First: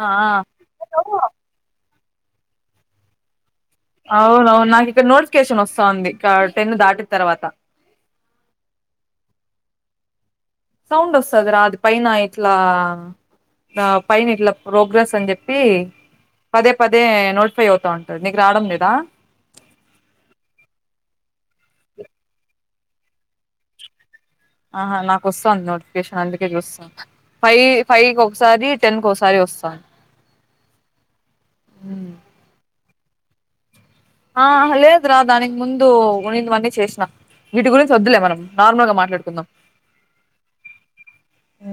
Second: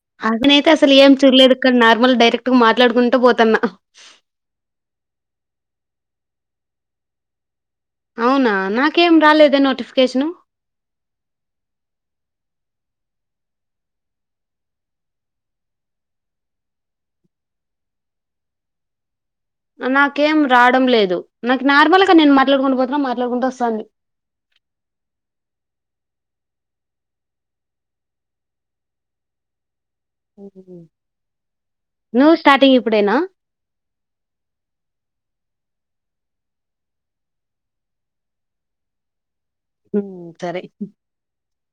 ఆ అదనైయితే అసలు ఏం చూడలేకున్నారు మాల్ డైరెక్ట్ గా మాట్లాడుకుంటూ పోతాన్నా అవునవును నాకు ఇక్కడ నోటిఫికేషన్ వస్తాంది ఇ టెన్ దాటి తర్వాత అవునా నాకేం రాలేదే నోటిఫికేషను సౌండ్ వస్తుంది రా అది పైన ఇట్లా పైన ఇట్లా ప్రోగ్రెస్ అని చెప్పి పదే పదే నోటిఫై అవుతా ఉంటుంది నీకు రావడం లేదా నాకేం రావడం లేదు నాకు నార్మల్గా నేను మాట్లాడుకుండా పో మాట్లాకుంటూ వస్తాంది ఆహ నాకు వస్తుంది నోటిఫికేషన్ అందుకే చస్తా ఫైవ్ ఫైవ్ ఒకసారి టెన్ ఒకసారి వస్తాంది నువ్వు స్టార్టింగ్ ఇప్పుడేనా ఆ లేదు రా దానికి ముందు ఉన్ని వన్నీ చేసిన వీటి గురించి వద్దులే. మనం నార్మల్ గా మాట్లాడుకుందాం. హ్మ్. సరే. ఉ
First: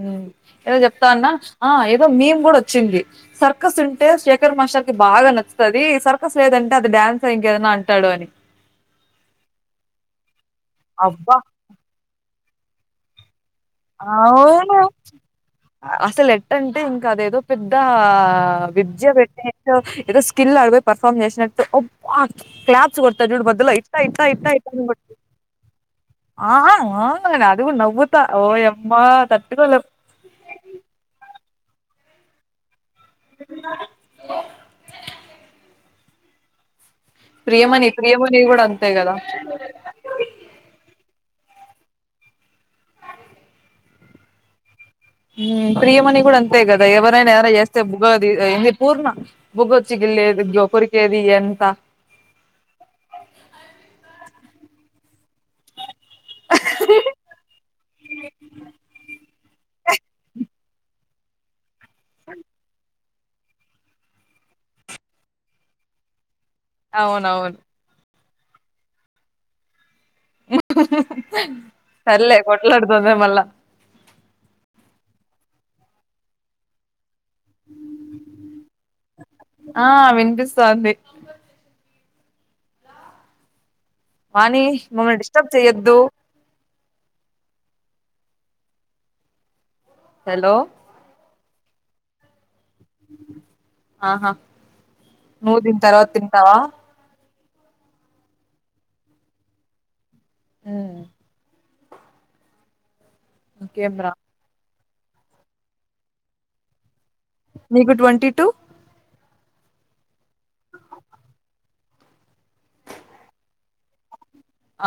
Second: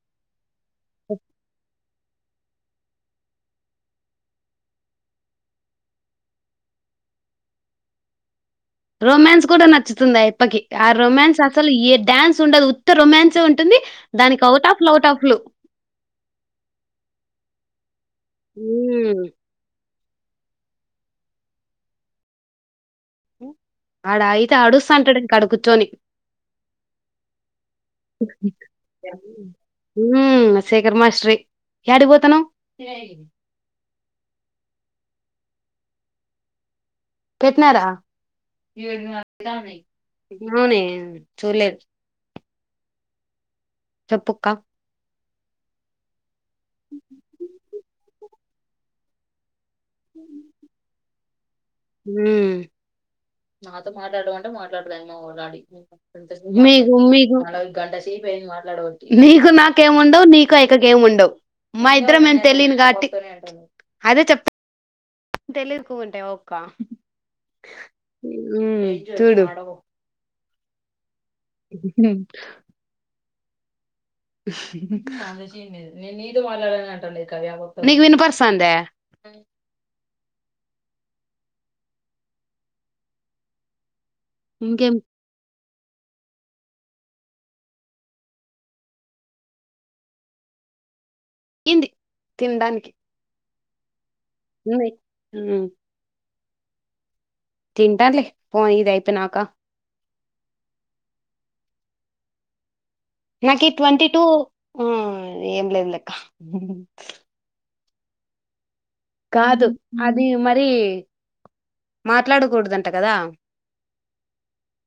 ఏదో చెప్తాన్న ఆ ఏదో మేము ఇప్పుడు వచ్చింది సర్కస్ అంటే శేఖర్ మాస్టర్ కి బాగా నచ్చుతాది సర్కస్ లేదంటే డ్యాన్ ఇంకేదైనా అంటాడు అని రొమాన్స్ కూడా నచ్చుతుంది అయి పకి ఆ అబ్బా! రొమాయాన్స్ అసలు ఈ డ్యాన్స్ ఉండదు ఉత్త! ! ! ! ! ! ! ! ! ! ఉం అవును అసలు ఎట్టంటే ఇంకా దేదో సిద్ద ఆ విద్య హ్మ్. పెట్ నే ఏదో స్కిల్ ఆడిపోయి పర్ఫామ్ చేసినట్ అబ్బా క్లాప్ చ్చతా జూడు మధ్యలో ఇట్టా ఆడ ఇట్టా అయితే ఇట్టని అడుస్తంటాడు ఇంక ఆడ కూర్చొని. ఆ అ అవును అదిగుడా నవ్వుతా ఓ యమ్మా హ్మ్. తట్కోలేం హ్మ్. శేఖర్ మాస్టరే. యాడికి పోతాం లే పెట్నారా 'ప్రియమణి', 'ప్రియమణి' గూడా అంతే గదా! ఊనే చూలే చెప్పుక్క ఊ ప్రియమని కూడా అన్ అంతే కదా ఎవరైనా ఏమైనా జేస్తే ముగది ఏంది పూర్ణ బుగ్గొచ్చి గిల్లేది కొరికేది ఇదంత ఉమ్ మీ మీకు నీకు నాకేముండవు నీకు అయక్క కేముండవు మా ఇద్దరం మేం తెలిన్ గాట్టి అదే చెప్ప తెలెక్కువుంటే ఓ అవునవు ఉమ్ చుడు ఆ సర్లే కొట్లాడుదు మళ్ళ అంత సీన్ లేదు నేను నీతో మాట్లాడట అంటాండేది నీకు వినపడిసంద కంగ్రాట్యులేషన్ వాణి ఇంకేం మమ్ డిస్టబ్ సెయ్యద్దు హలో హింది ఆహా నవ్ దిన్ తర్వాత తిం నవా తింటన్లే పో ఇది అయిపో నాకా హు నాకి ఈ ఇంకేం ట్వంటి రా టూ ఆ ఏం లేదు లె అక్క నికు ట్వంటీ టూ కాదు అది మరి మా ట్లాడకూడదంట కదా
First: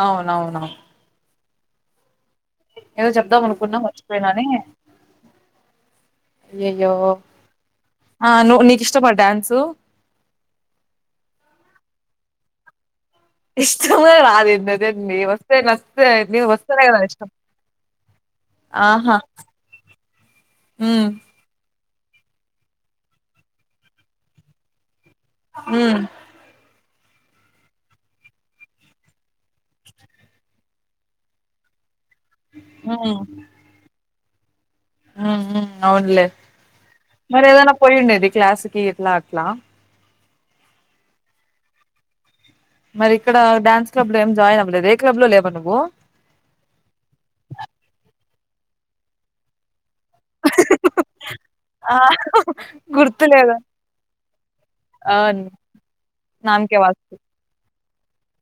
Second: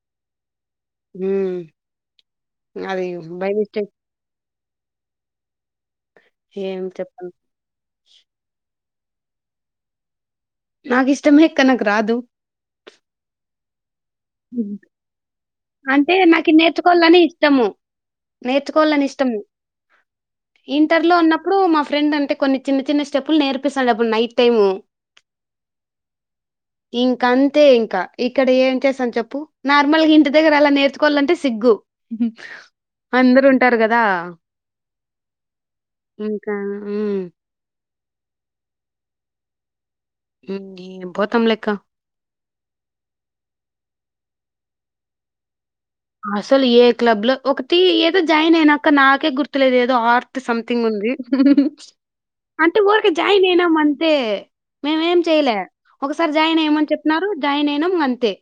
అవునవునవు హు ఏదో చెప్దాం అనుకున్నా మర్చిపోయినానే ఏం అయ్యయ్యో చెప్పను ఆ నువ్ నికిష్ ష్టమా డ్యాన్సు నాకు ఇష్టమే అక్క నాకు రాదు తు అదేందది వస్తే అంటే నచ్చుతయండి నాకు వస్తేనే కదా నేర్చుకోవాలని ఇష్టం ఇష్టము నేర్చుకోవాలని ఆహా ఇష్టము హు ఇంటర్లో ఉన్నప్పుడు మా ఫ్రెండ్ అంటే కొన్ని చిన్న చిన్న స్టెప్పులు నేర్పిస్థాండే అడప్పుడు నైట్ టైమ్ హు మ్ ఇంకా అంతే ఇంకా ఇక్కడ ఏం చేస్ స్తాం చెప్పు నార్మల్గా ఇంటి దగ్గర అలా నేర్పీ చు కోలంటే సిగ్గు అందరు ఉంటారు కదా ఉ ఉ అవునులే ఇంకా ఉమ్. మరి ఏదన్నా పోయిండే ఇ క్లాస్కి ఇట్లా అట్లా ధీ పోతాం లెక్క మరి ఇక్కడ డ్యాన్స్ క్లబ్ లో ఏం జాయిన్ అవ్వలేదు ఏ క్లబ్ లో లేవా నువ్వు అసలు ఏ క్లబ్ లో ఒకటి ఏదో జాయిన్ అయినా అక్క నాకే గుర్తులేదు ఏదో దో ఆర్ట్ సంథింగ్ ఉంది ఆ అంటే ఊరికే జాయిన్ గుర్తులేదు అయినాం అంతే మేము ఏం అవును చెయలే ఒకసారి జాయిన్ నామకే అయ్యమని వాస్తు చెప్పినరు జాయిన్ అయినాం అంతే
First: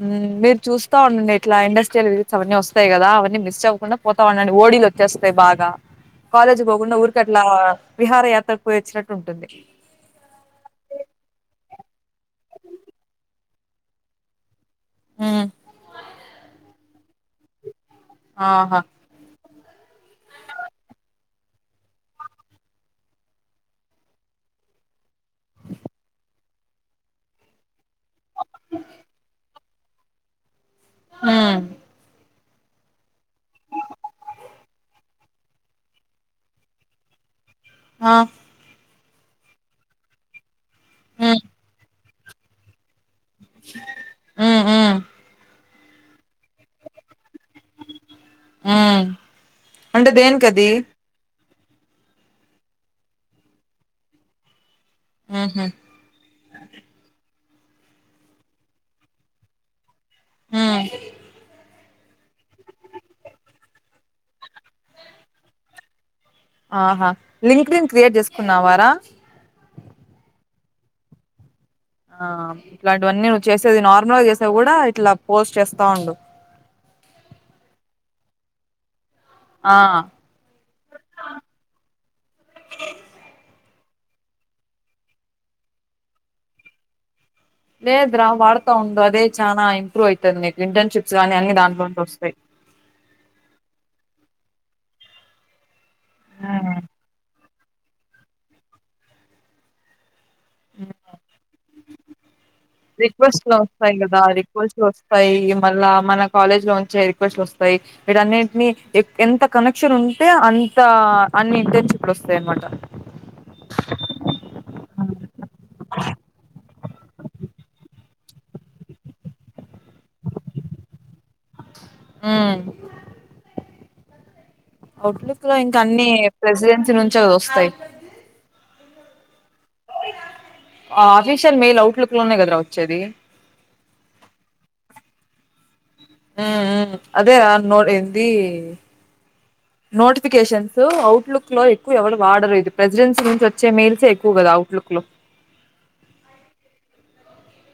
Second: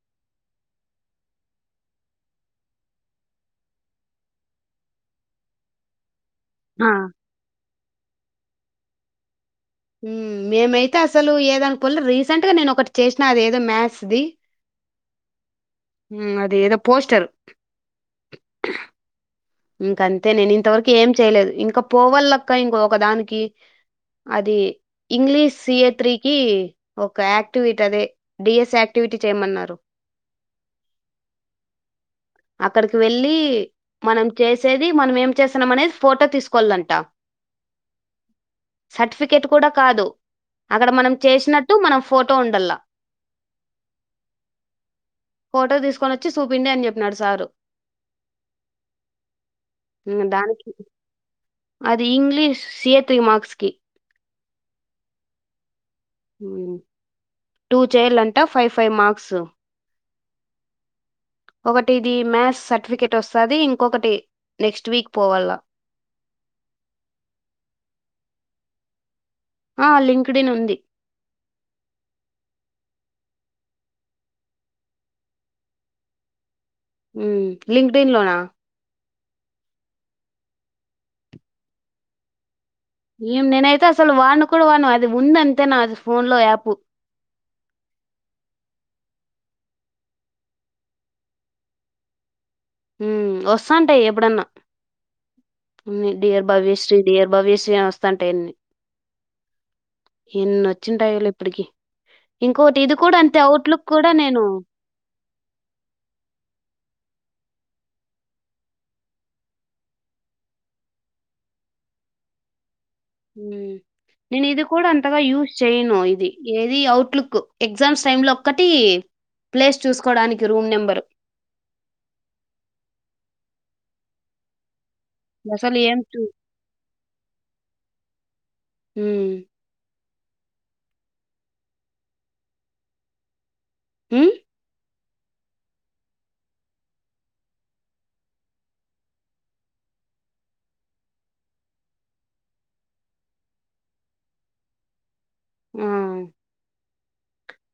హు మీరు చూస్తా ఉండండి ఇట్లా ఇండస్ట్రియల్ రీల్స్ అవన్నీ వస్తాయి కదా అవన్నీ మిస్ట్ అవ్వకుండా పోతా ఉండండి ఓడీలు వచ్చేస్తాయి బాగా కాలేజ్ ఆ! పోకుండా ఊరికట్లా విహార యాత్రకు పోయి వచ్చినట్టు ఉంటుంది హు మేమైతే అసలు ఏదానిపోలె రీసెంట్ గా నేను ఒకటి చేసిన అది ఏదో మ్యాథ్స్ది హ్మ్ హు అది ఏదో పోస్టర్ ఆహా ఇంక అంతే నేను ఇంతవరకు ఏం చేయలేదు ఇంకా పోవళ్ళక్క ఇంక ఒకదానికి అది ఇంగ్లీష్ సియేట్రికి ఒక యాక్టివిటీ అదే డిఎస్ యాక్టివిటీ చేయమన్నారు హు అక్కడికి వెళ్ళి మనం చేసేది మనం ఏం చేస్తన్నం అనేది ఫోటో తీసుకోవాలంట ఆ సర్టిఫికెట్ కూడా కాదు అక్కడ మనం చేసినట్టు మనం ఫోటో ఉండల్ల ఊ ఊ ఫోటో తీసుకొని వచ్చి సూపిండి అని చెప్పినాడు సారు ఉ అంటే ఇంక దేని కది దానికి అది English C A three marks కి ఉహు ఓయమ్మ టూ చేయాలంట ఫైవ్ ఫైవ్ మార్క్స్ హు ఒకటి ఇది మ్యాథ్స్ సర్టిఫికెట్ వస్తాది ఇంకొకటి నెక్స్ట్ వీక్ పోవల్ల ఆహా లింక్డ్ ఇన్ క్రియేట్ చేసుకున్నా వారా ఆ లింక్డ్ ఇన్ ఉంది ఆ ఇట్లాంటివన్నీ నువ్వు చేసేది నార్మల్ గా చేసేవి కూడా ఇట్లా పోస్ట్ చేస్తా ఉండు ఊ లింక్డెన్ లోనా ఆ ఏం నేనైతే అసలు వాడను కూడా వాడను అది ఉందంతే నాది ఫోన్ లో యాప్ లేదు రా వాడతా ఉండు అదే చాలా ఇంప్రూవ్ అవుతుంది నీకు ఇంటర్న్షిప్స్ కానీ అన్ని దాంట్లోంచి వస్తాయి ఉ వస్తాంటే ఎప్పుడన్నా అన్ని డియర్ భవ్య ఉమ్. శ్రీ డియర్ భవ్య శ్రీ నేను వస్త అంటే ఎన్ ఎన్న వచ్చిన టైళ ఇప్పటికి ఇంకోటి ఇది కూడా అంతే రిక్వెస్ట్లు అవుట్లుక్ వస్తాయి కూడా కదా నేను రిక్వెస్ట్లు వస్తాయి మళ్ళా మన కాలేజ్ లో ఉంచే రిక్వెస్ట్లు వస్ వాయి వీటన్నింటిని ఎంత కనెక్షన్ ఉంటే అంత అన్ని ఇంటర్న్షిప్ ఇప్పుడు వస్తాయి అనమాట నేను ఇది కూడా అంతగా యూస్ చేయను ఇది ఏ అట్లుక్ ఎగ్జామ్స్ టై లో ఒక్కటీ ప్లేస్ చూకోడానికి రూమ్ నెంబరు ఉమ్ అవుట్లుక్ లో అసలు ఇంకా ఏం అన్ని చూ ప్రెసిడెన్సీ నుంచే గదా వస్తాయి హ్మ్ ఆ ఆఫీషియల్ మెయిల్ అవుట్లుక్ లోనే కదరా వచ్చేది హ అదే న ఏంది నోటిఫికేషన్స్ అవుట్లుక్ లో ఎక్కువ ఎవరు వాడరు ఇది ప్రెసిడెన్సీ నుంచి వచ్చే మెయిల్సే ఎక్కువ కదా అవుట్లుక్ లో ఆ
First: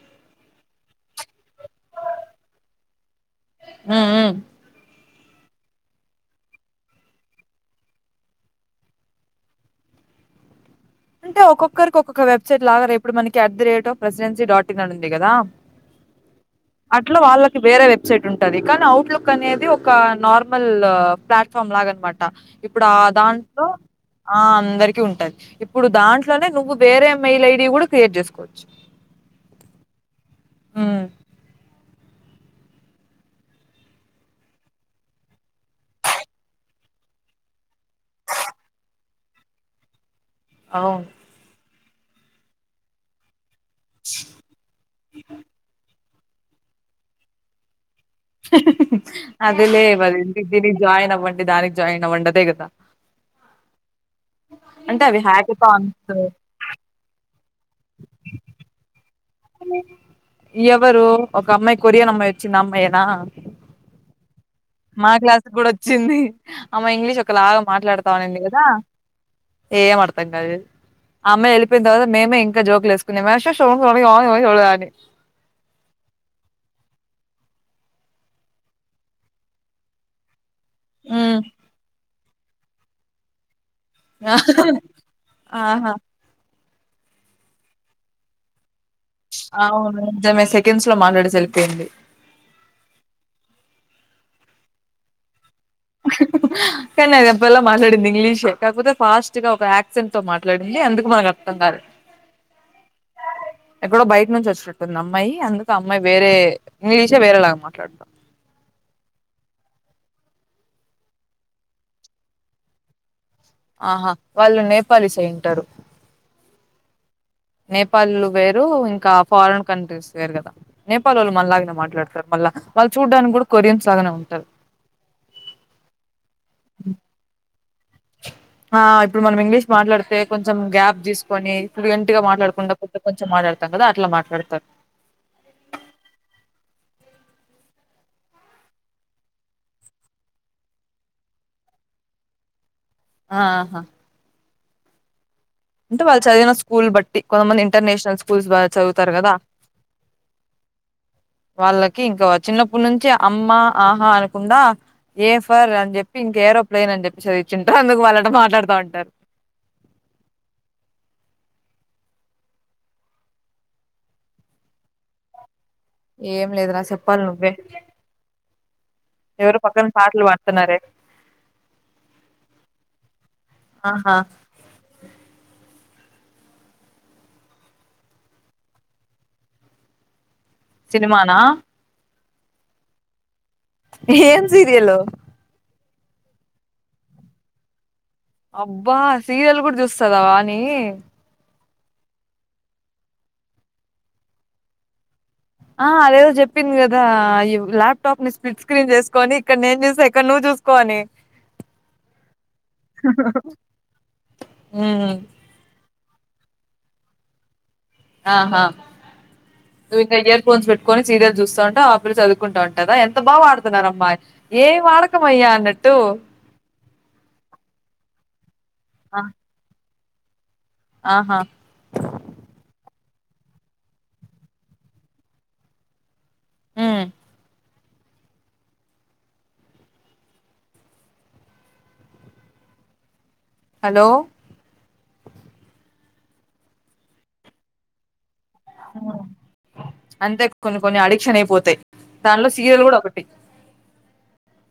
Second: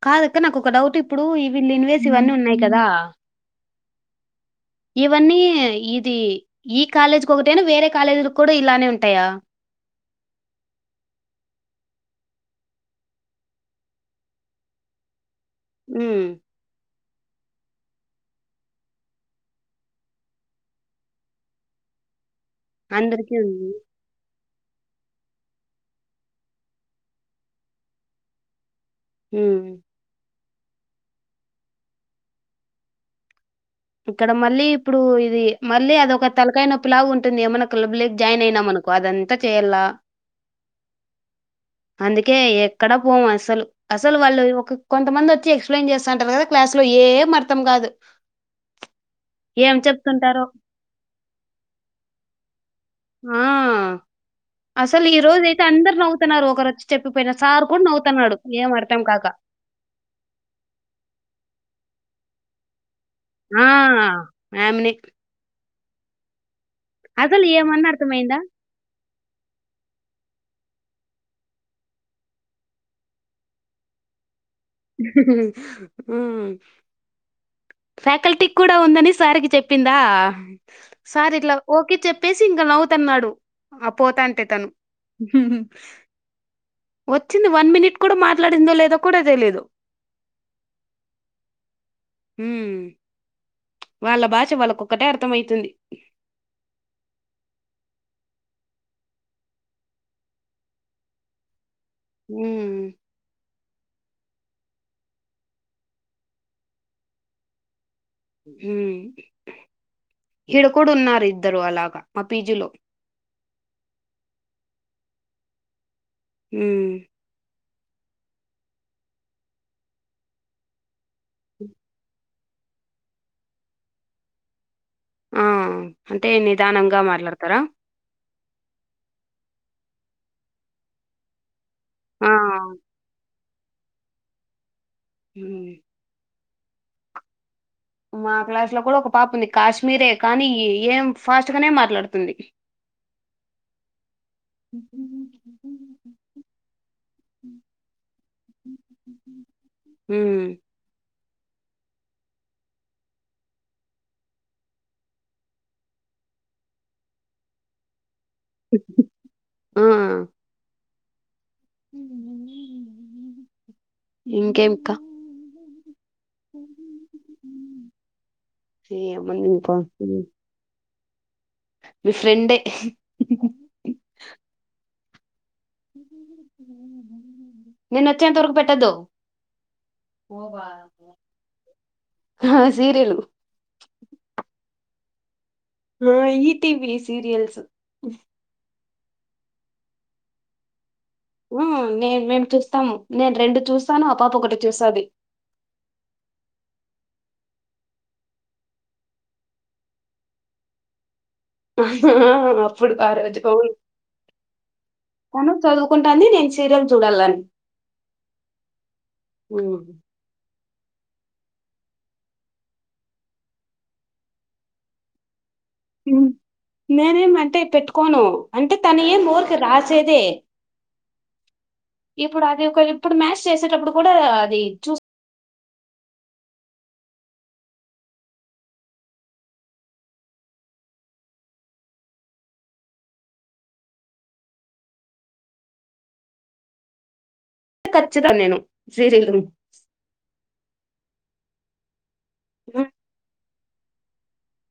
కాదుక్క నాకు ఒక డౌట్ ఇప్పుడు ఈ వీళ్ళన్వేసి ఇవన్నీ ఉన్నాయి కదా ఆ ఆ ఇవన్నీ ఇది ఈ కాలేజీకి ఒకటైనా వేరే కాలేజీ కూడా ఇలానే ఉంటాయా అంటే ఒక్కొక్కరికి ఒక్కొక్క వెబ్సైట్ లాగా ర ఇప్పుడు మనకి at the rate of Presidency dot in అ ఉంది కదా హ అట్లా వాళ్ళకి వేరే వెబ్సైట్ ఉంటది కానీ అఔట్లుక్ అనేది ఒక నార్మల్ ప్లాట్ఫామ్ లాగా అనమాట ట ఇప్పుడు ఆ అందరికీ ఉంది దాంట్లో ఆ అందరికి ఉంటది ఇప్పుడు దాంట్లోనే నువ్వు వేరే మెయిల్ ఐడి కూడా క్రియేట్ చేసుకోవచ్చు హా హోమ్ ఇక్కడ మళ్ళీ ఇప్పుడు ఇది మళ్ళీ అదొక తలకాయ నొప్పి లాగా ఉంటుంది ఏమన్నా క్లబ్ జాయిన్ అయినా మనకు అదంతా చెయలా అవును అందుకే ఎక్కడా పోం అసలు అసలు వాళ్ళు ఒక కొంతమంది వచ్చి ఎక్స్ప్లెయిన్ చేస్ సెంటరు కదా క్లాస్ లో ఏం అర్థం కాదు అది ఏం లేవద చెప్తుంటారో జాయిన్ అవ్వండి దానికినికి జాయిన్ అవ్వండి అదే కదా ఆ అసలు ఈ అవి రోజు అయితే అందరు హ్యాకథాన్స్ నవ్వుతున్నారు ఒకరోచ్చి చెప్పిపోయిన సార్ కూడా నవ్వుతున్నాడు ఏం అర్థం కాక ఎవరు ఒక అమ్మాయి కొరియన్ అమ్మాయి వచ్చింది ఆ అమ్మాయేనా ఆ ఆమ్ని చిన్ని ఆమె ఇంగ్లీష్ ఒకలాగా మాట్లాడతానండి అర్థమైందా? కదా ఏం అర్థం కాదు అమ్మాయి వెళ్ళపోయిన తర్వాత మేమే ఇంకా జోక్లు వేసుకునే వర్షశో ఓయ్ ఓయ్ ఆ ఫ్యాకల్టీ కూడా ఉందని సారికి చెప్పిందా సార్ ఉమ్ ఇట్లా ఓకే చెప్ చేసి ఇంకా నవుతున్నాడు ఆ పోతాంటే తను ఆహా వచ్చింది వన్ మినిట్ కూడా మాట్లాడిందో లేదో కూడా తెలీదు అవును నిజమే సెకండ్స్ లో మాట్లాడేసి వెళ్ళిపోయింది ఉమ్, వాళ్ళ భాష వాళ్ళక ఒకటే అర్థం అయితుంది కానీ అది ఎప్పలా మాట్లాడింది ఇంగ్లీషే కాకపోతే ఫాస్ట్ గా ఒక యాక్సెంట్ తో మాట్లాడింది అందుకు మనకు అర్థం కాదు హ ఇక్క బయట నుంచి వచ్చినట్టుంది అమ్మాయి, అందుకు అమ్మాయి వేరే ఇంగ్లీషే వేరేలాగా మాట్లాడతాం మ్ హిడకడున్నారు ఇద్దరు అలాగా మా పీజిలో ఆహా వాళ్ళు నేపాలీ సైంటారు మ్ నేపాళ్లు వేరు, ఇంకా ఫారిన్ కంట్రీస్ వేరు కదా, నేపాల్ వాళ్ళు మళ్ళలాగనే మాట్లాడతారు మళ్ళా, వాళ్ళు చూడ్డానికి కూడా కొరియన్స్ లాగానే ఉంటారు. ఆ అంటే నిదానంగా మాట్లాడతారా ఆ ఇప్పుడు మనం ఇంగ్లీష్ మాట్లాడితే కొంచెం గ్యాప్ తీసుకొని సైలెంట్గా ఆ, మాట్లాడుకుంట కొ కొంచం మాట్లాడు కదా అట్లా మాట్లాడతారు మ్ మా క్లాస్లో కూడా ఒక పాప ఉంది కాశ్మీరే కానీ ఏం ఫాస్ట్గానే మాట్లాడుతుంది ఆహా అంటే వాళ్ళు చదివిన స్కూల్ బట్టి, కొంతమంది ఇంటర్నేషనల్ స్కూల్స్ చదువుతారు కదా ఉమ్. వాళ్ళకి ఇంకా చిన్నప్పుడు నుంచి అమ్మ ఆహా అనుకుండా, ఏ ఫర్ అని చెప్పి ఇంక ఏరోప్లెయిన్ అని చెప్పేసిది ఇచ్చి అందుకు వాళ్ళ ఆ ఇంకేం ఆకా ఏం లేదురా చెప్పాలి నువ్వే ఏముంది ఎవరు ఇంకా పక్కన ఉమ్. పాటలు పాడుతున్నారే మీ ఫ్రెండే ఆహా! నేను వచ్చేంత వరకు పెట్టదో పో బా సినిమానా ఆ సీరియలు ఏం సీరియల్ ఆ ఈ టి వి సీరియల్స్ అబ్బా సీరియల్ కూడా చూస్తదా వాని మ్ నేను మేము చూస్తాము నేను రెండు చూస్తాను ఆ పాప ఒకటి చూస్తాది ఆ అదదో చెప్పింది కదా, ఈ ల్యాప్టాప్ ని స్పిడ్ స్క్రీన్ చేసుకోని ఇక్కడ నేను చూసా ఇక్కడ నువ్వు చూసుకోని అప్పుడు ఆ రోజ మ్మ్ అవును చీరం చూడాలని ఆహా ఉమ్. నువు ఇకా ఇయర్ ఫోన్స్ పెట్ కని సీరియల్ చూస్తూ ఉంటే ఆ పిల్ చదువుకుంటా ఉంటుందా, ఎంత బా మాటడుతున్నారు అమ్మా ఏం వాడకంమయ్యా అన్నట్టు ట్టు నేనేమి అంటే పెట్టుకోను అంటే తను ఏం ఊరిక రా సెదే ఆహా ఇప్పుడు అది ఒక లిప్ ఇప్పుడు మ్యాస్ చేసేటప్పుడు కూడా అది చూస్ మ్మ్ హలో వచ్చేదాన్ని నేను ప్రీ రిలీజ్ క్షణయిపోతాయి దానిలో సీరియల్ కూడా ఒకటి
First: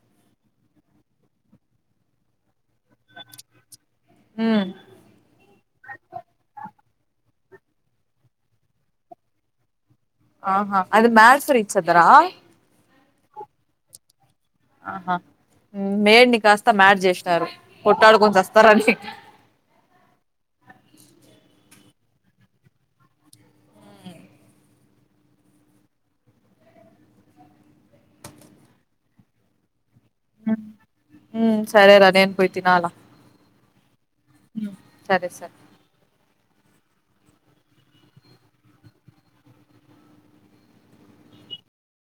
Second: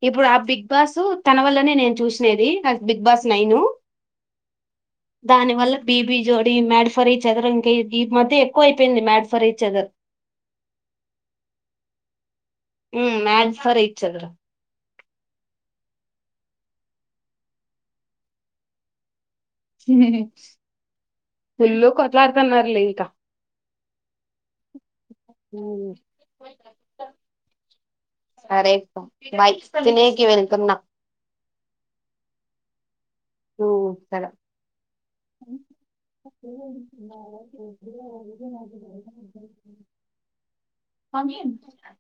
ఇప్పుడు ఆ బిగ్ బాసు తన వల్లనే నేను చూసినేది బిగ్ బాస్ నైను మ్మ్ దాని వల్ల బీబీ జోడి మేడిఫ్ ఫరీచదర్ ఇంకా ఈ మధ్య ఎక్కువ అయిపోయింది మ్యాడ్ ఫరీచదర్ ఆహా అది మ్యాడ్ ఫర్ ఈచ్ అదరా మ్మ్ మ్యాడ్ ఫర్ ఈచ్ అదర్ ఆహా మేడ్ ని కాస్త మ్యాడ్ చేసినారు కొట్టాడు కోని చస్తారని మ్మ్ ఫుల్లు కొట్లాడతన్నారు లే ఇంక మ్మ్ సరేక్క బాయ్ మ్మ్ సరే రా నేన్ పోయ్తినాల ఓ సరే సార్ పంపిన్